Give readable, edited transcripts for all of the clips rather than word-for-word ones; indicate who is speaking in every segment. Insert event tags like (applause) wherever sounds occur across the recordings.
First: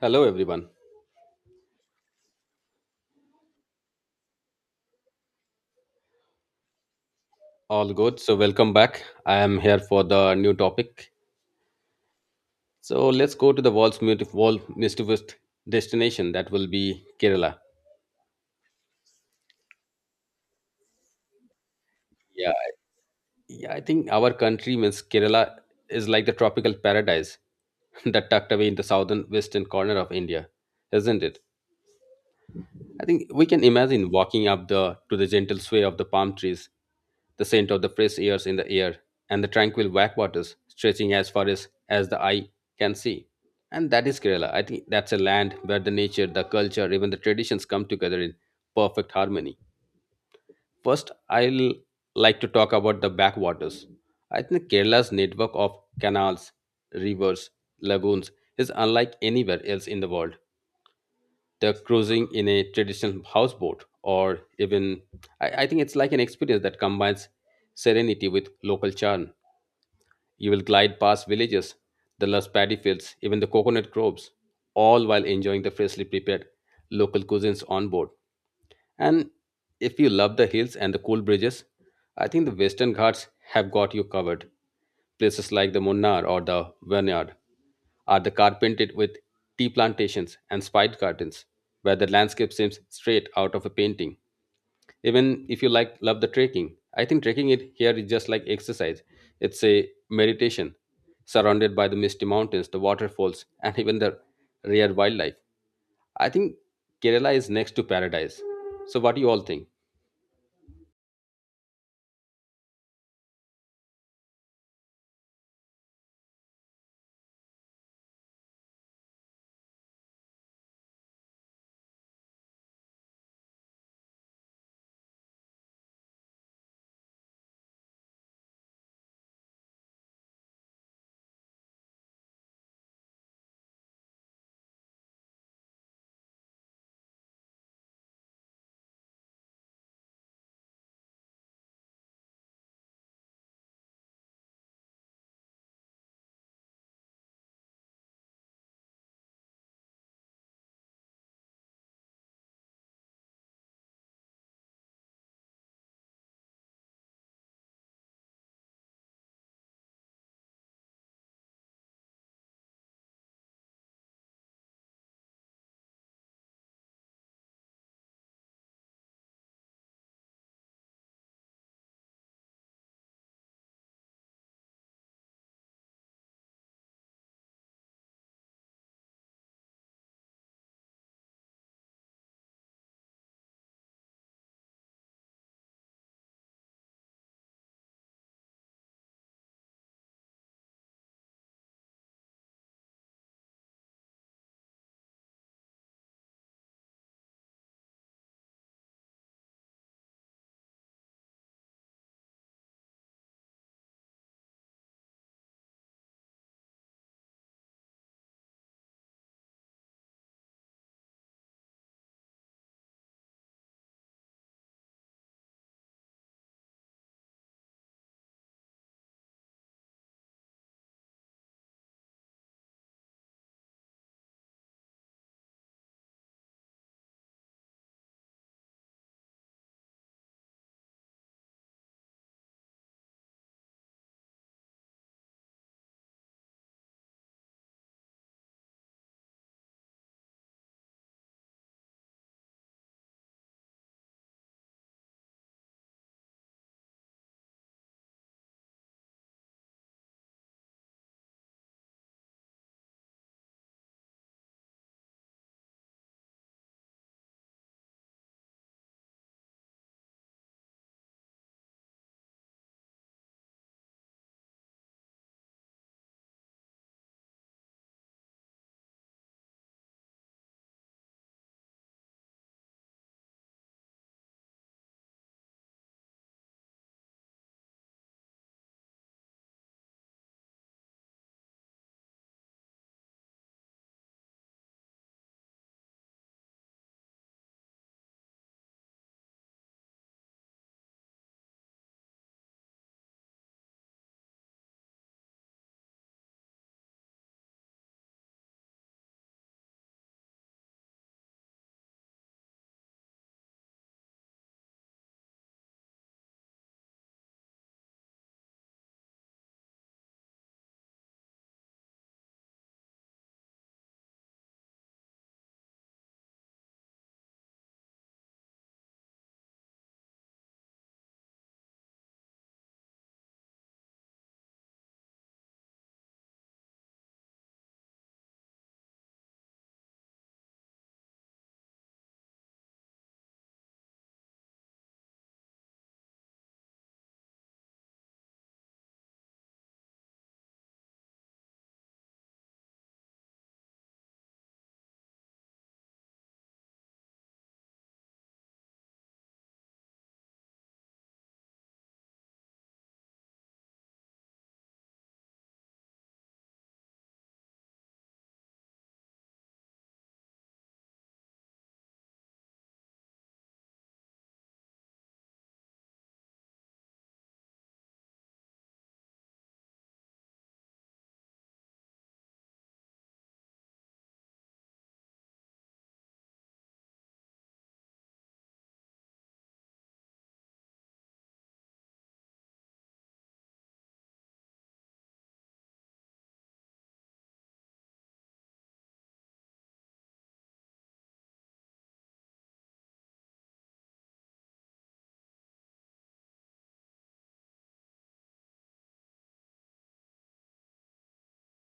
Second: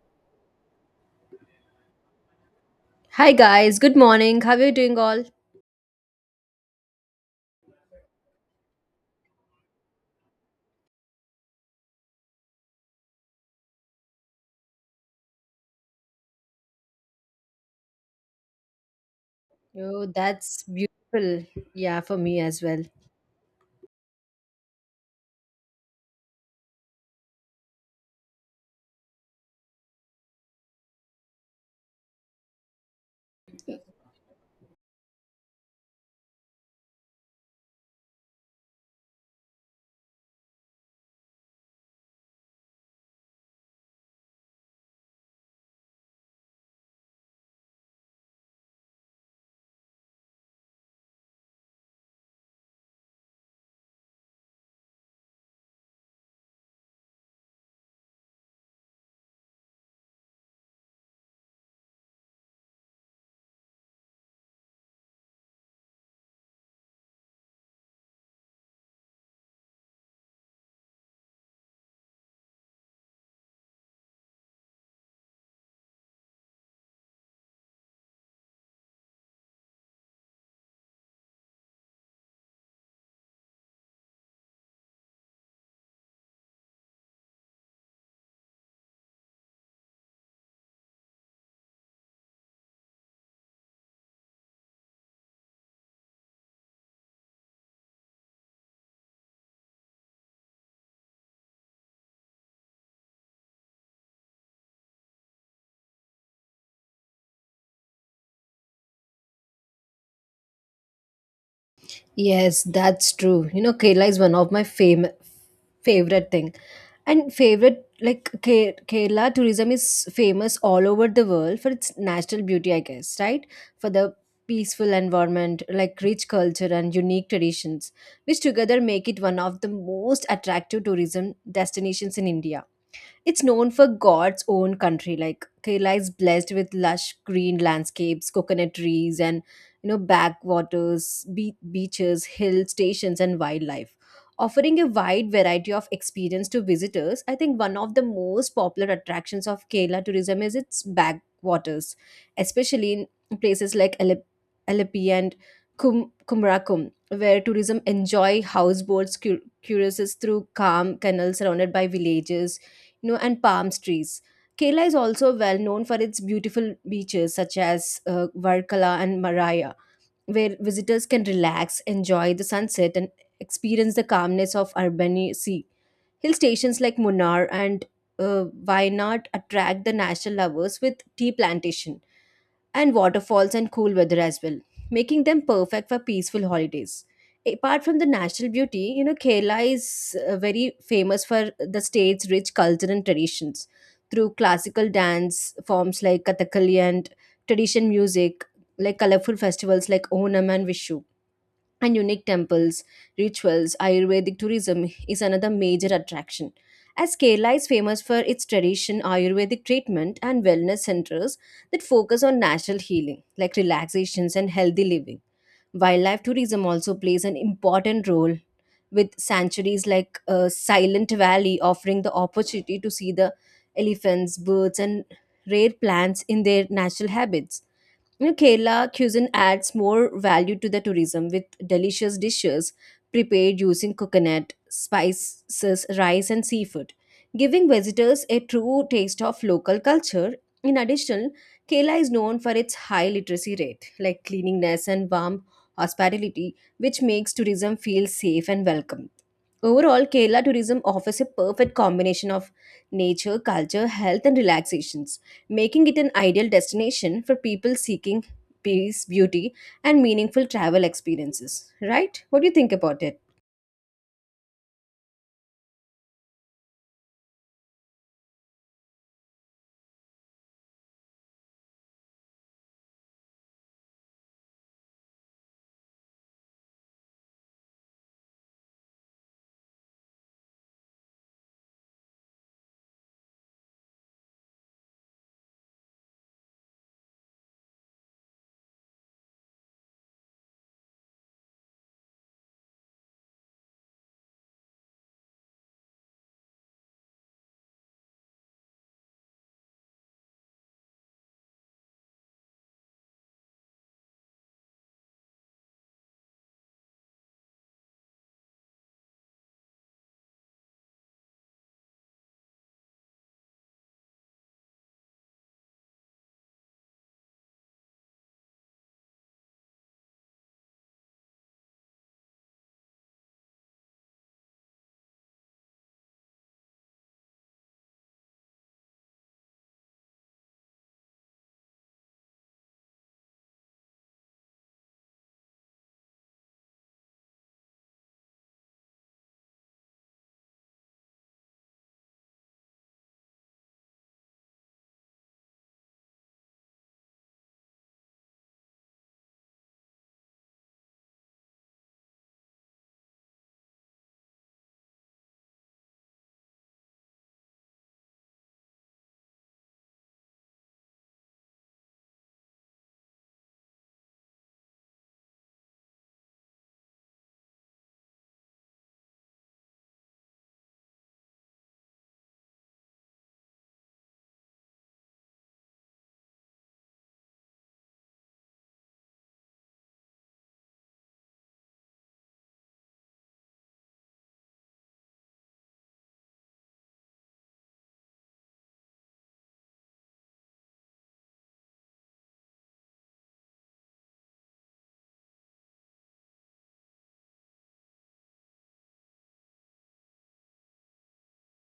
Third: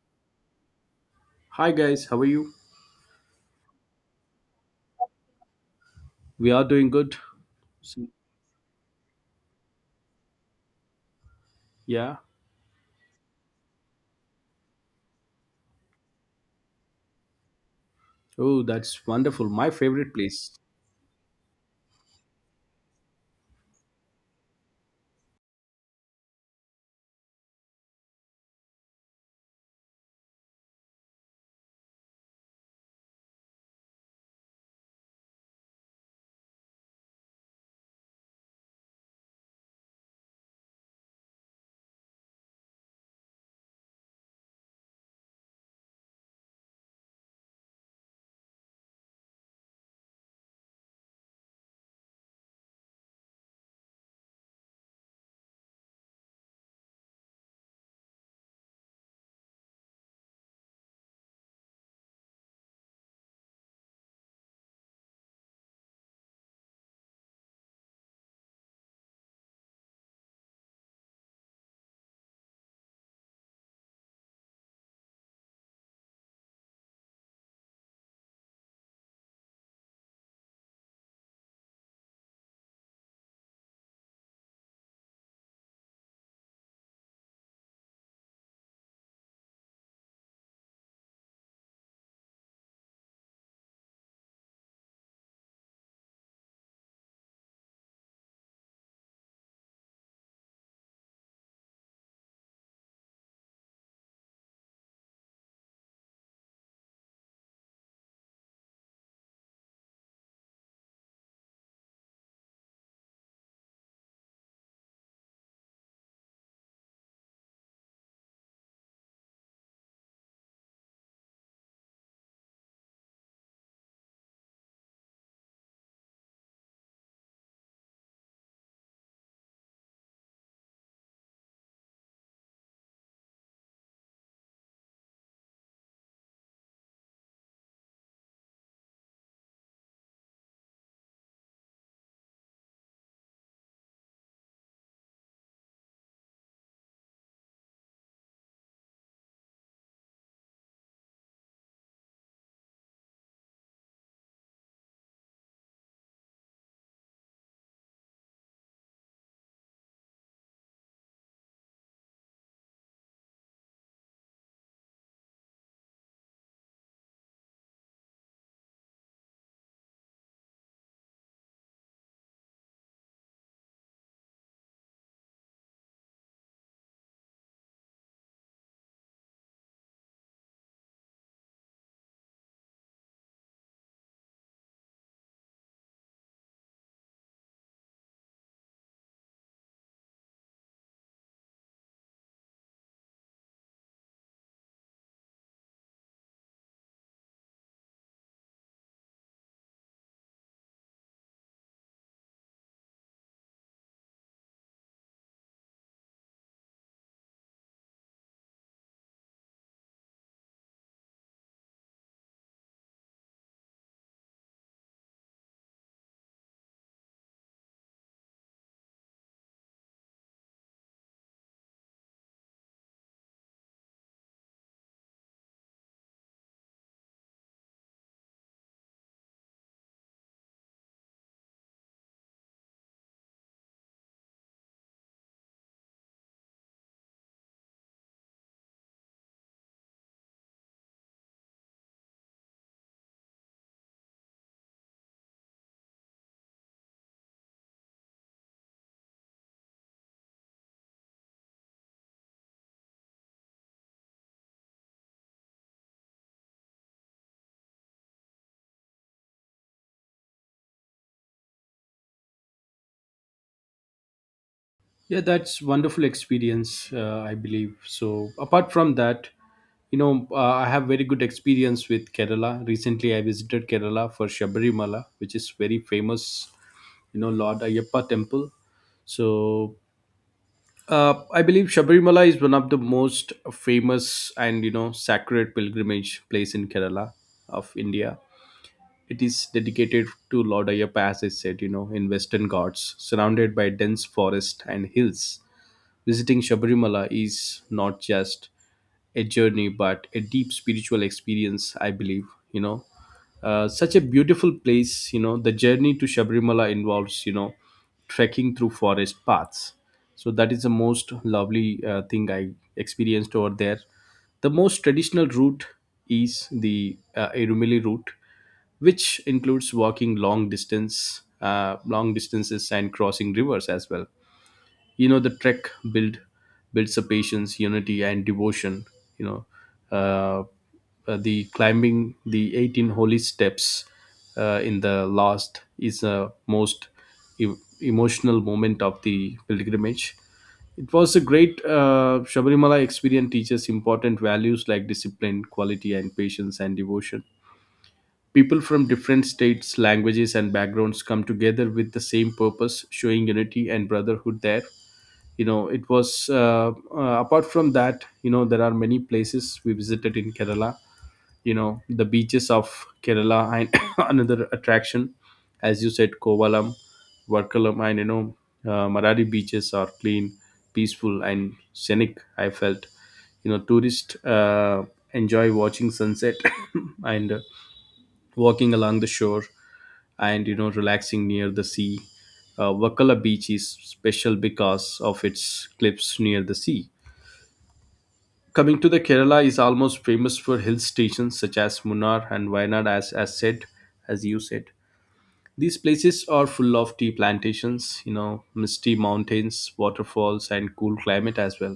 Speaker 1: Hello, everyone.
Speaker 2: Hi guys, how are you?
Speaker 3: Hi guys, good morning. How are you doing all?
Speaker 2: We are doing good.
Speaker 1: All
Speaker 2: So-
Speaker 1: good. So, welcome back. I am here for the new topic.
Speaker 2: Yeah.
Speaker 1: So, let's go to the world's beautiful, world mischievous destination that will be Kerala.
Speaker 2: Oh, that's wonderful. My
Speaker 3: Oh,
Speaker 2: favorite place.
Speaker 3: that's beautiful. Yeah, for me
Speaker 1: Yeah,
Speaker 3: as well.
Speaker 1: yeah. I think our country means Kerala is like the tropical paradise (laughs) that tucked away in the southern western corner of India, isn't it? I think we can imagine walking up the to the gentle sway of the palm trees, the scent of the fresh airs in the air, and the tranquil backwaters stretching as far as the eye can see. And that is Kerala. I think that's a land where the nature, the culture, even the traditions come together in perfect harmony. First, I'll like to talk about the backwaters. I think Kerala's network of canals, rivers, lagoons is unlike anywhere else in the world the cruising in a traditional houseboat, or even I think it's like an experience that combines serenity with local charm. You will glide past villages, the lush paddy fields, even the coconut groves, all while enjoying the freshly prepared local cuisines on board. And if you love the hills and the cool bridges, I think the Western Ghats have got you covered. Places like the Munnar or the Vineyard are the carpeted with tea plantations and spice gardens, where the landscape seems straight out of a painting. Even if you like love the trekking, I think trekking it here is just like exercise. It's a meditation, surrounded by the misty mountains, the waterfalls, and even the rare wildlife. I think Kerala is next to paradise. So, what do you all think?
Speaker 3: Yes, that's true. You know, Kerala is one of my favorite thing and favorite like Kerala tourism is famous all over the world for its natural beauty, I guess, right? For the peaceful environment, like rich culture and unique traditions which together make it one of the most attractive tourism destinations in India. It's known for God's own country. Like Kerala is blessed with lush green landscapes, coconut trees, and you know backwaters, beaches, hill stations, and wildlife. Offering a wide variety of experience to visitors, I think one of the most popular attractions of Kerala tourism is its backwaters, especially in places like Alleppey and Kumarakum, where tourism enjoy houseboats cruises through calm canals surrounded by villages, you know, and palm trees. Kerala is also well known for its beautiful beaches such as Varkala and Maraya, where visitors can relax, enjoy the sunset, and experience the calmness of urban Sea. Hill stations like Munnar and Wayanad attract the national lovers with tea plantation and waterfalls and cool weather as well, making them perfect for peaceful holidays. Apart from the natural beauty, you know, Kerala is very famous for the state's rich culture and traditions through classical dance forms like Kathakali and tradition music, like colorful festivals like Onam and Vishu and unique temples, rituals. Ayurvedic tourism is another major attraction, as Kerala is famous for its tradition, Ayurvedic treatment, and wellness centers that focus on natural healing, like relaxations and healthy living. Wildlife tourism also plays an important role, with sanctuaries like Silent Valley offering the opportunity to see the elephants, birds, and rare plants in their natural habits. You know, Kerala cuisine adds more value to the tourism with delicious dishes prepared using coconut, spices, rice, and seafood, giving visitors a true taste of local culture. In addition, Kerala is known for its high literacy rate, like cleanliness and warm hospitality, which makes tourism feel safe and welcome. Overall, Kerala tourism offers a perfect combination of nature, culture, health, and relaxations, making it an ideal destination for people seeking peace, beauty, and meaningful travel experiences. Right? What do you think about it?
Speaker 2: Yeah, that's wonderful experience. I believe so. Apart from that, you know, I have very good experience with Kerala. Recently, I visited Kerala for Shabrimala, which is very famous. You know, Lord Ayyappa temple. So I believe Shabrimala is one of the most famous and you know sacred pilgrimage place in Kerala of India. It is dedicated to Lord Ayappa, as I said, you know, in Western Ghats, surrounded by dense forest and hills. Visiting Shabarimala is not just a journey, but a deep spiritual experience, I believe, you know. Such a beautiful place, you know, the journey to Shabarimala involves, you know, trekking through forest paths. So that is the most lovely thing I experienced over there. The most traditional route is the Erumili route, which includes walking long distance, long distances, and crossing rivers as well. You know, the trek builds a patience, unity, and devotion. You know, uh, the climbing the 18 holy steps in the last is the most e- emotional moment of the pilgrimage. It was a great Shabarimala experience teaches important values like discipline, quality, and patience and devotion. People from different states, languages, and backgrounds come together with the same purpose, showing unity and brotherhood there. You know, it was, apart from that, you know, there are many places we visited in Kerala. You know, the beaches of Kerala and (coughs) another attraction, as you said, Kovalam, Varkalam, and you know, Maradi beaches are clean, peaceful, and scenic, I felt. You know, tourists enjoy watching sunset (coughs) and walking along the shore, and you know, relaxing near the sea. Uh, Wakala beach is special because of its cliffs near the sea. Coming to the Kerala is almost famous for hill stations such as Munnar and Wayanad, as you said. These places are full of tea plantations, you know, misty mountains, waterfalls, and cool climate as well.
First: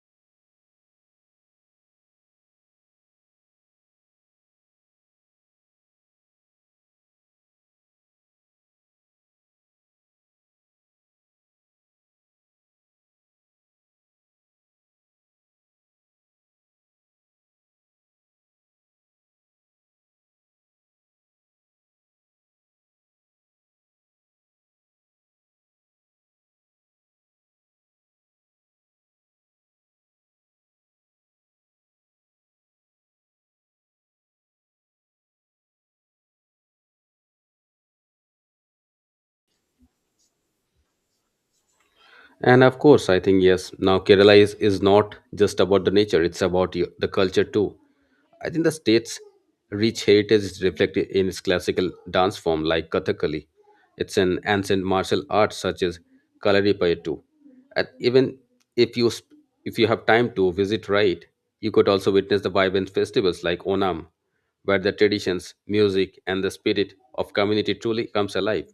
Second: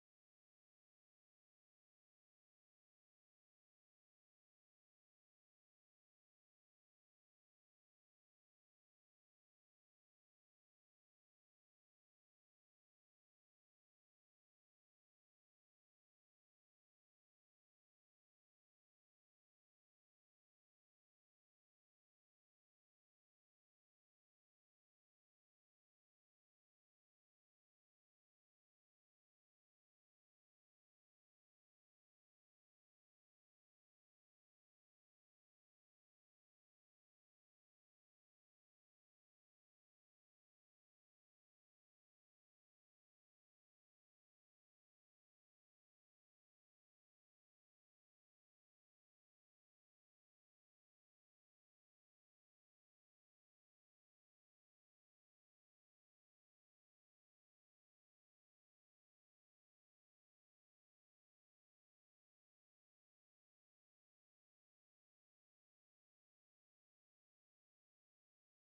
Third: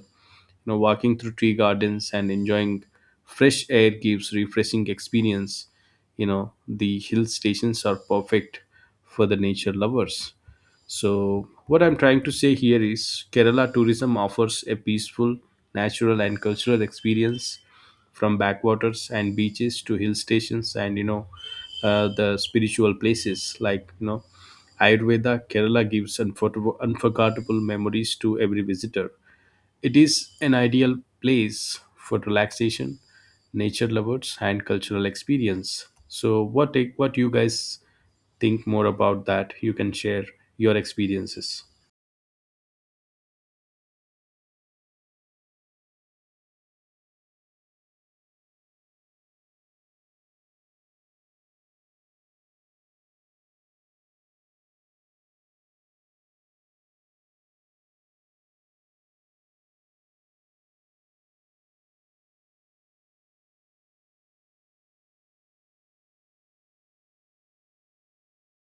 Speaker 2: You know, walking through tree gardens and enjoying fresh air gives refreshing experience. You know, the hill stations are perfect for the nature lovers. So what I'm trying to say here is Kerala tourism offers a peaceful, natural, and cultural experience, from backwaters and beaches to hill stations, and you know, the spiritual places like you know Ayurveda. Kerala gives unforgettable memories to every visitor. It is an ideal place for relaxation, nature lovers, and cultural experience. So, what you guys think more about that? You can share your experiences.
Speaker 1: And of course, I think yes. Now, Kerala is not just about the nature; it's about you, the culture too. I think the state's rich heritage is reflected in its classical dance form, like Kathakali. It's an ancient martial art such as Kalaripayattu. And even if you sp- if you have time to visit, right, you could also witness the vibrant festivals like Onam, where the traditions, music, and the spirit of community truly comes alive.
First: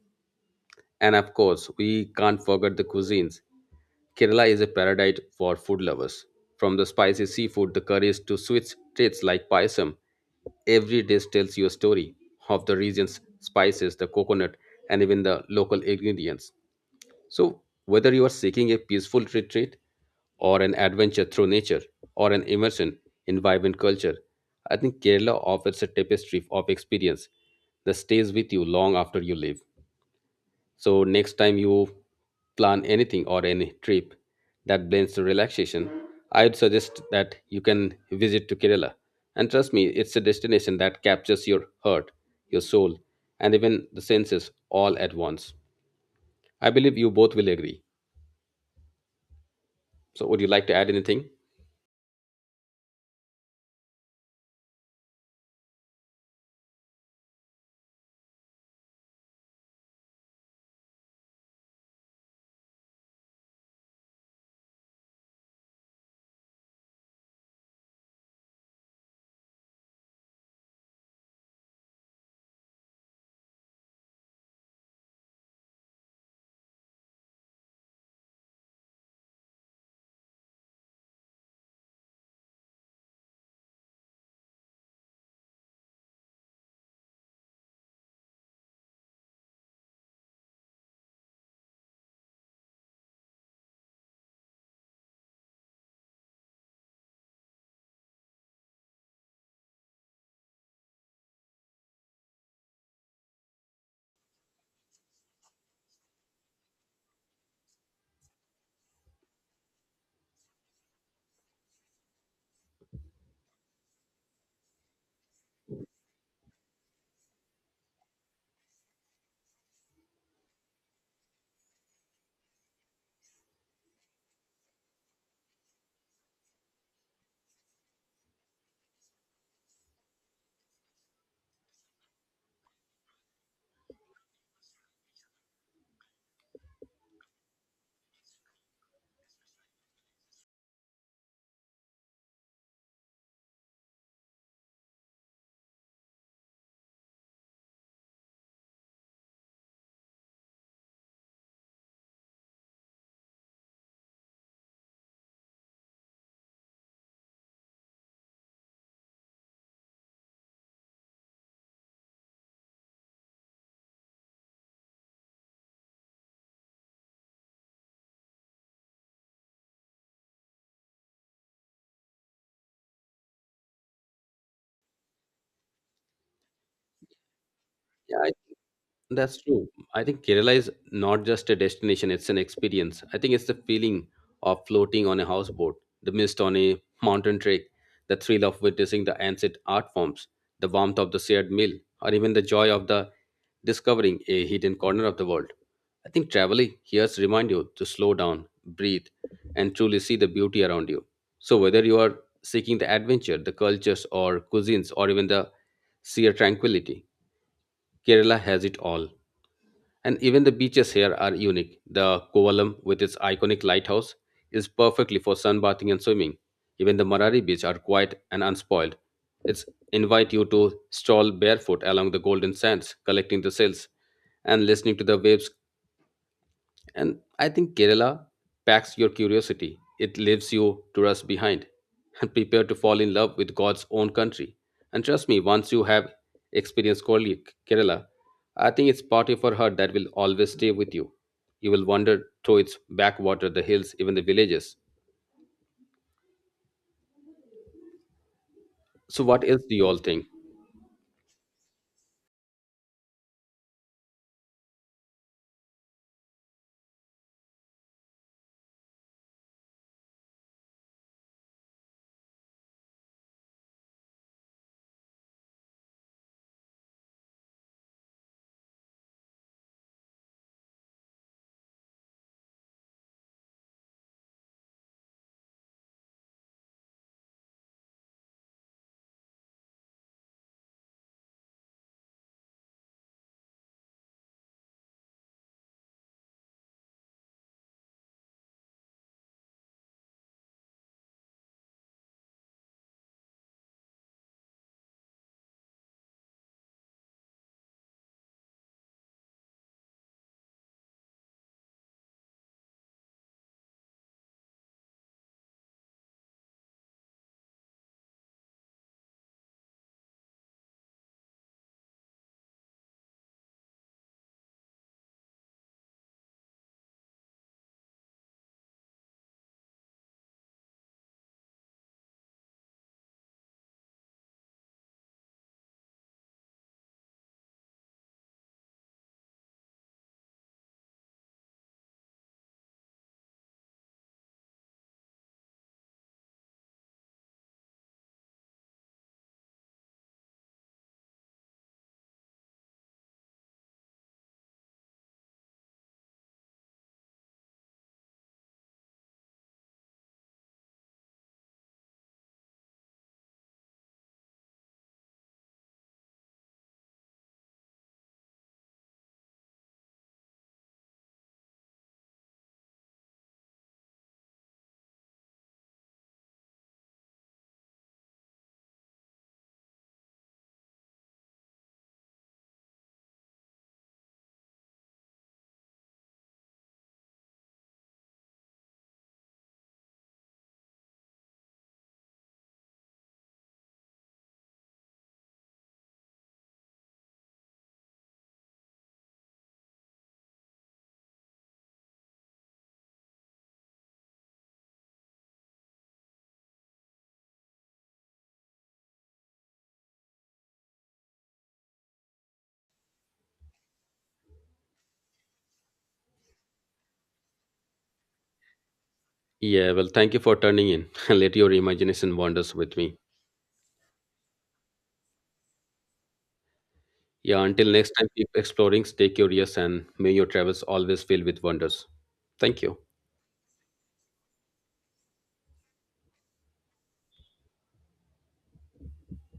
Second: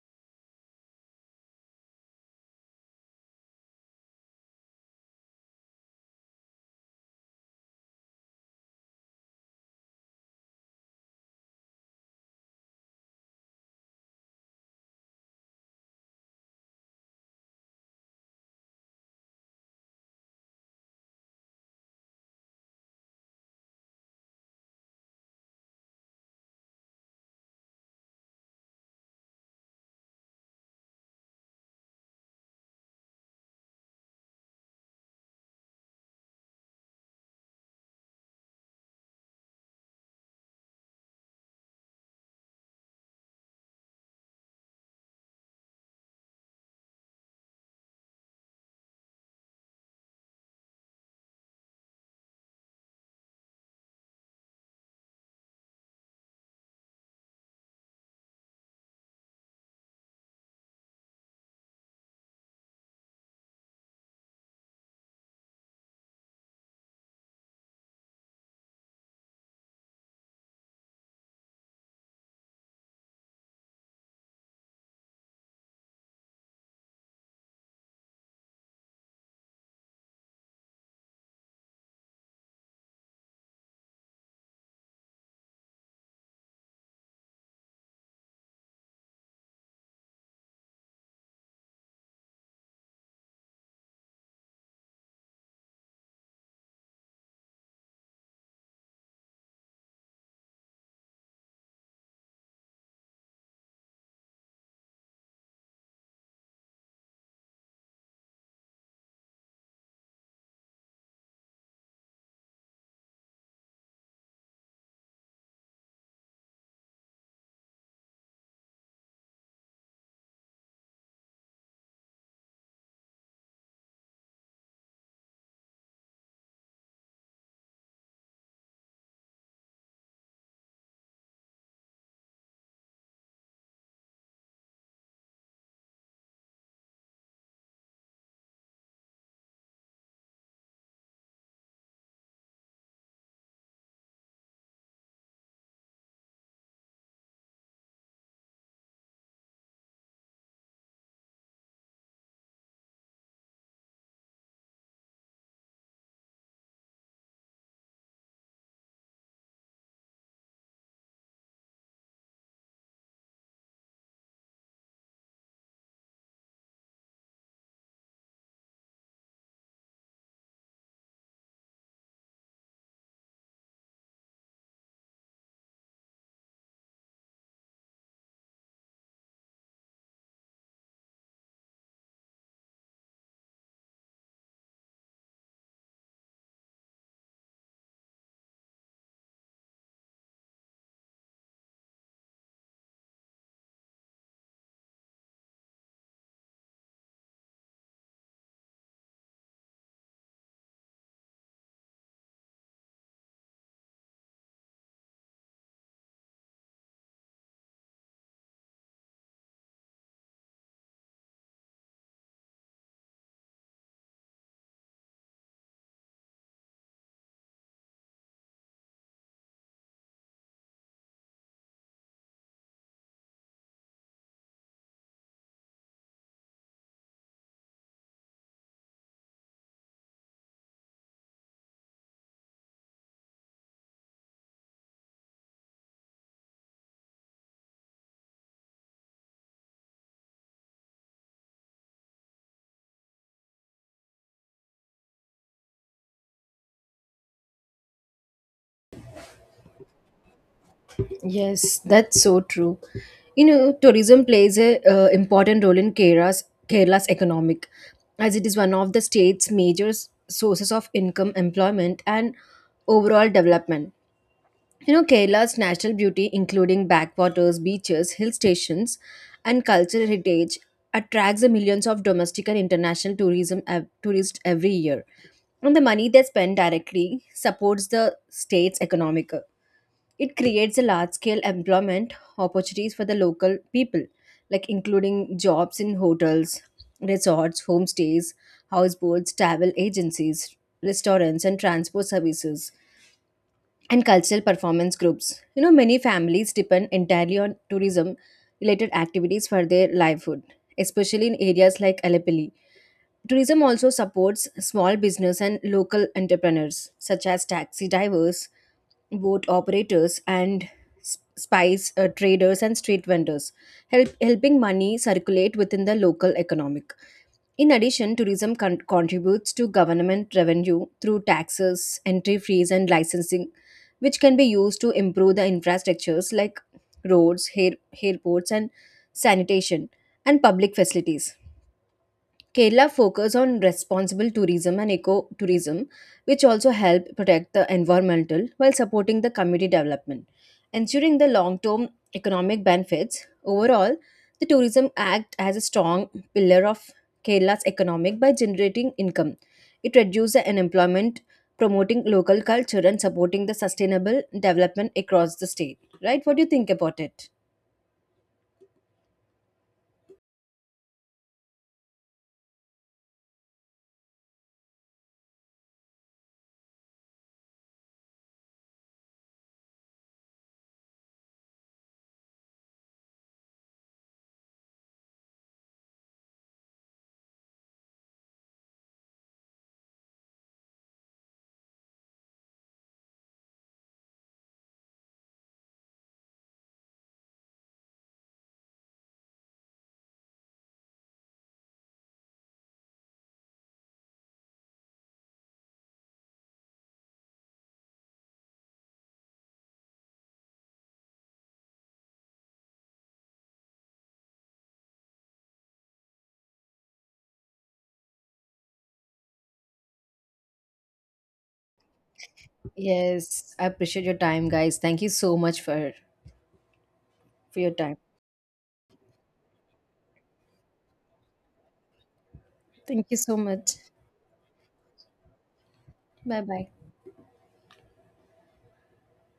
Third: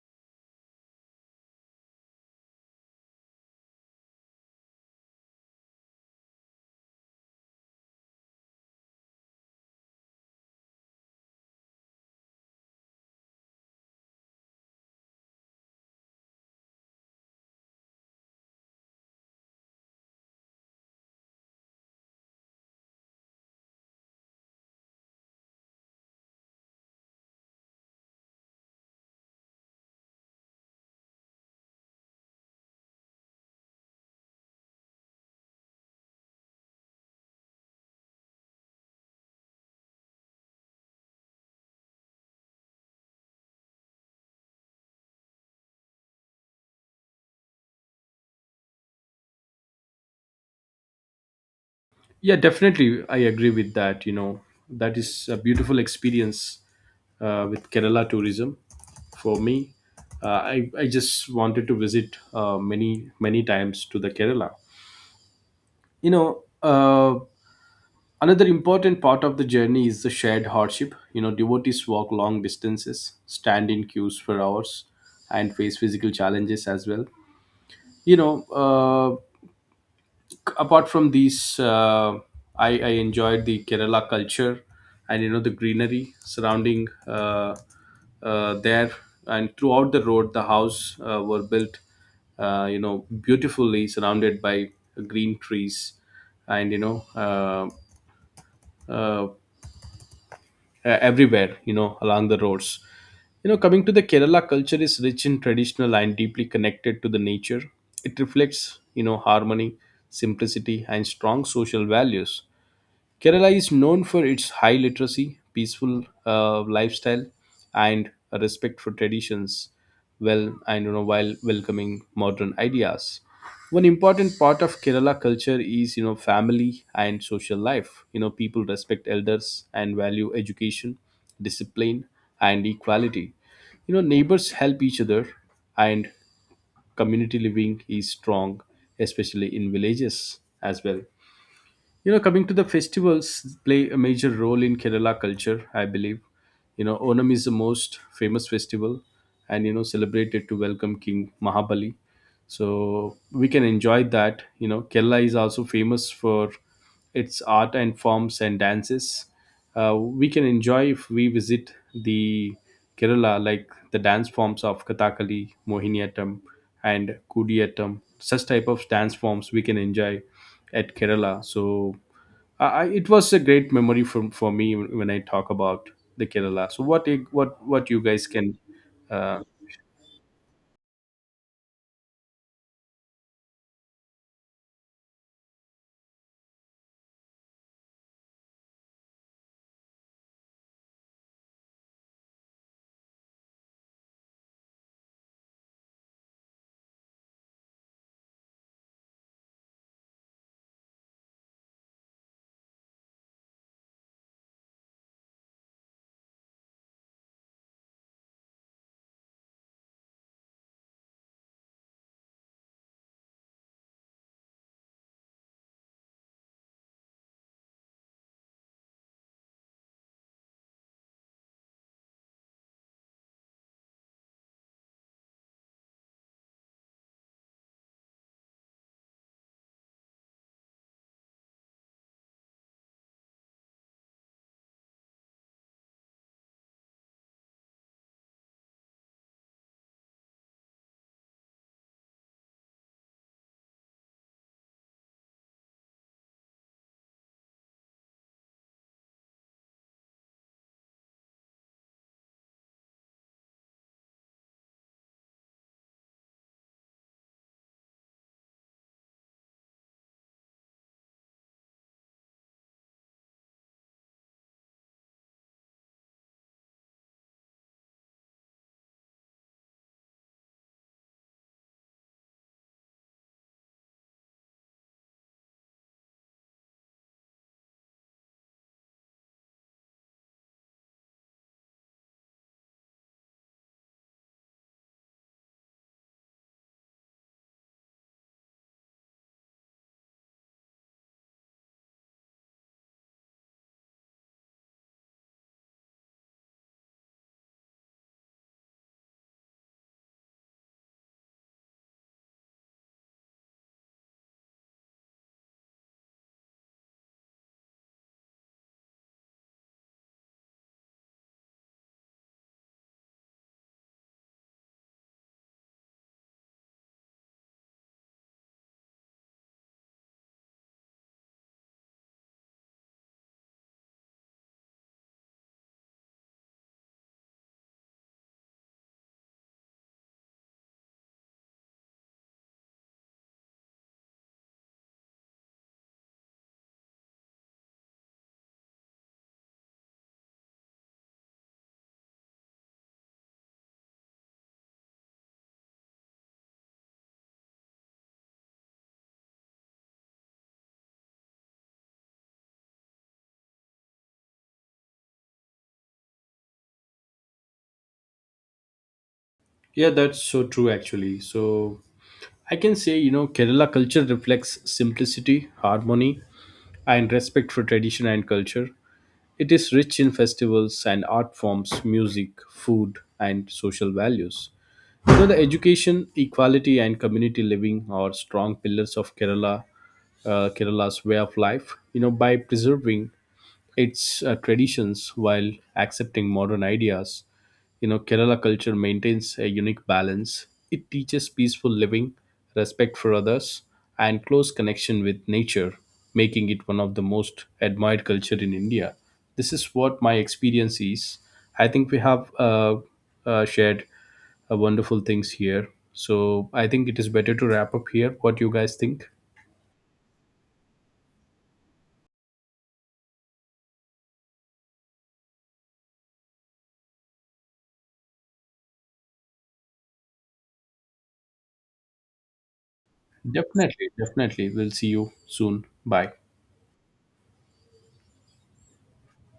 Speaker 1: And of course, we can't forget the cuisines Kerala is a paradise for food lovers. From the spicy seafood, the curries, to sweet treats like payasam, every dish tells you a story of the region's spices, the coconut, and even the local ingredients. So, whether you are seeking a peaceful retreat, or an adventure through nature, or an immersion in vibrant culture, I think Kerala offers a tapestry of experience that stays with you long after you leave. So next time you plan anything or any trip that blends the relaxation, I'd suggest that you can visit to Kerala. And trust me, it's a destination that captures your heart, your soul, and even the senses all at once. I believe you both will agree. So would you like to add anything?
Speaker 2: Yeah, definitely, I agree with that. You know, that is a beautiful experience with Kerala tourism. For me, I just wanted to visit many many times to the Kerala. You know. Another important part of the journey is the shared hardship. You know, devotees walk long distances, stand in queues for hours, and face physical challenges as well. You know, apart from these, I enjoyed the Kerala culture, and, you know, the greenery surrounding there. And throughout the road, the house were built, you know, beautifully surrounded by green trees and, you know, uh, everywhere you know, along the roads. You know, coming to the Kerala culture is rich in traditional and deeply connected to the nature. It reflects, you know, harmony, simplicity, and strong social values. Kerala is known for its high literacy, peaceful lifestyle, and a respect for traditions. Well, I don't know, while welcoming modern ideas. One important part of Kerala culture is, you know, family and social life. You know, people respect elders and value education, discipline, and equality. You know, neighbors help each other, and community living is strong, especially in villages as well. You know, coming to the festivals play a major role in Kerala culture, I believe. You know, Onam is the most famous festival, and, you know, celebrated to welcome King Mahabali. So we can enjoy that. You know, Kerala is also famous for its art and forms and dances. We can enjoy if we visit the Kerala, like the dance forms of Kathakali, Mohiniyattam, and Kudiyattam. Such type of dance forms we can enjoy at Kerala. So it was a great memory for me when I talk about the Kerala. So what you guys
Speaker 1: Yeah,
Speaker 2: can
Speaker 1: that's
Speaker 2: uh,
Speaker 1: true. I think Kerala is not just a destination, it's an experience. I think it's the feeling of floating on a houseboat, the mist on a mountain trek, the thrill of witnessing the ancient art forms, the warmth of the shared meal, or even the joy of the discovering a hidden corner of the world. I think traveling here reminds you to slow down, breathe, and truly see the beauty around you. So whether you are seeking the adventure, the cultures or cuisines, or even the sheer tranquility, Kerala has it all. And even the beaches here are unique. The Kovalam, with its iconic lighthouse, is perfectly for sunbathing and swimming. Even the Marari Beach are quiet and unspoiled. It's invite you to stroll barefoot along the golden sands, collecting the shells and listening to the waves and I think Kerala packs your curiosity. It leaves you to rust behind and prepare to fall in love with God's own country. And trust me, once you have experienced Kerala, I think it's party for her that will always stay with you. You will wander through its backwater, the hills, even the villages. So, what else do you all think?
Speaker 3: Yes, that's so true. You know, tourism plays a important role in Kerala's economic, as it is one of the state's major sources of income, employment, and overall development. You know, Kerala's natural beauty, including backwaters, beaches, hill stations, and cultural heritage, attracts the millions of domestic and international tourism tourists every year. And the money they spend directly supports the state's economic. It creates a large-scale employment opportunities for the local people, like including jobs in hotels, resorts, homestays, houseboats, travel agencies, restaurants, and transport services and cultural performance groups. You know, many families depend entirely on tourism related activities for their livelihood, especially in areas like Alepali. Tourism also supports small business and local entrepreneurs such as taxi drivers, boat operators and spice traders and street vendors, helping money circulate within the local economic. In addition, tourism contributes to government revenue through taxes, entry fees, and licensing, which can be used to improve the infrastructures like roads, airports, and sanitation, and public facilities. Kerala focus on responsible tourism and eco-tourism, which also help protect the environmental while supporting the community development, ensuring the long-term economic benefits. Overall, the tourism act as a strong pillar of Kerala's economic by generating income. It reduces the unemployment, promoting local culture and supporting the sustainable development across the state. Right? What do you think about it?
Speaker 2: yeah, that's so true actually. So I can say you know Kerala culture reflects simplicity, harmony, and respect for tradition and culture. It is rich in festivals and art forms, music, food, and social values. You know, the education, equality, and community living are strong pillars of Kerala, Kerala's way of life. You know, by preserving its traditions while accepting modern ideas. You know, Kerala culture maintains a unique balance. It teaches peaceful living, respect for others, and close connection with nature, making it one of the most admired culture in India. This is what my experience is. I think we have shared wonderful things here. So I think it is better to wrap up here. What do you guys think?
Speaker 1: Yeah, well, thank you for turning in (laughs) and let your imagination wanders with me.
Speaker 3: Yes, I appreciate your time, guys. Thank you so much
Speaker 1: Yeah,
Speaker 3: for
Speaker 1: until
Speaker 3: your
Speaker 1: next
Speaker 3: time.
Speaker 1: time, keep exploring, stay curious, and may your travels always fill with wonders. Thank you.
Speaker 3: Thank you so much.
Speaker 2: Definitely, definitely. We'll see you soon. Bye.
Speaker 3: Bye bye.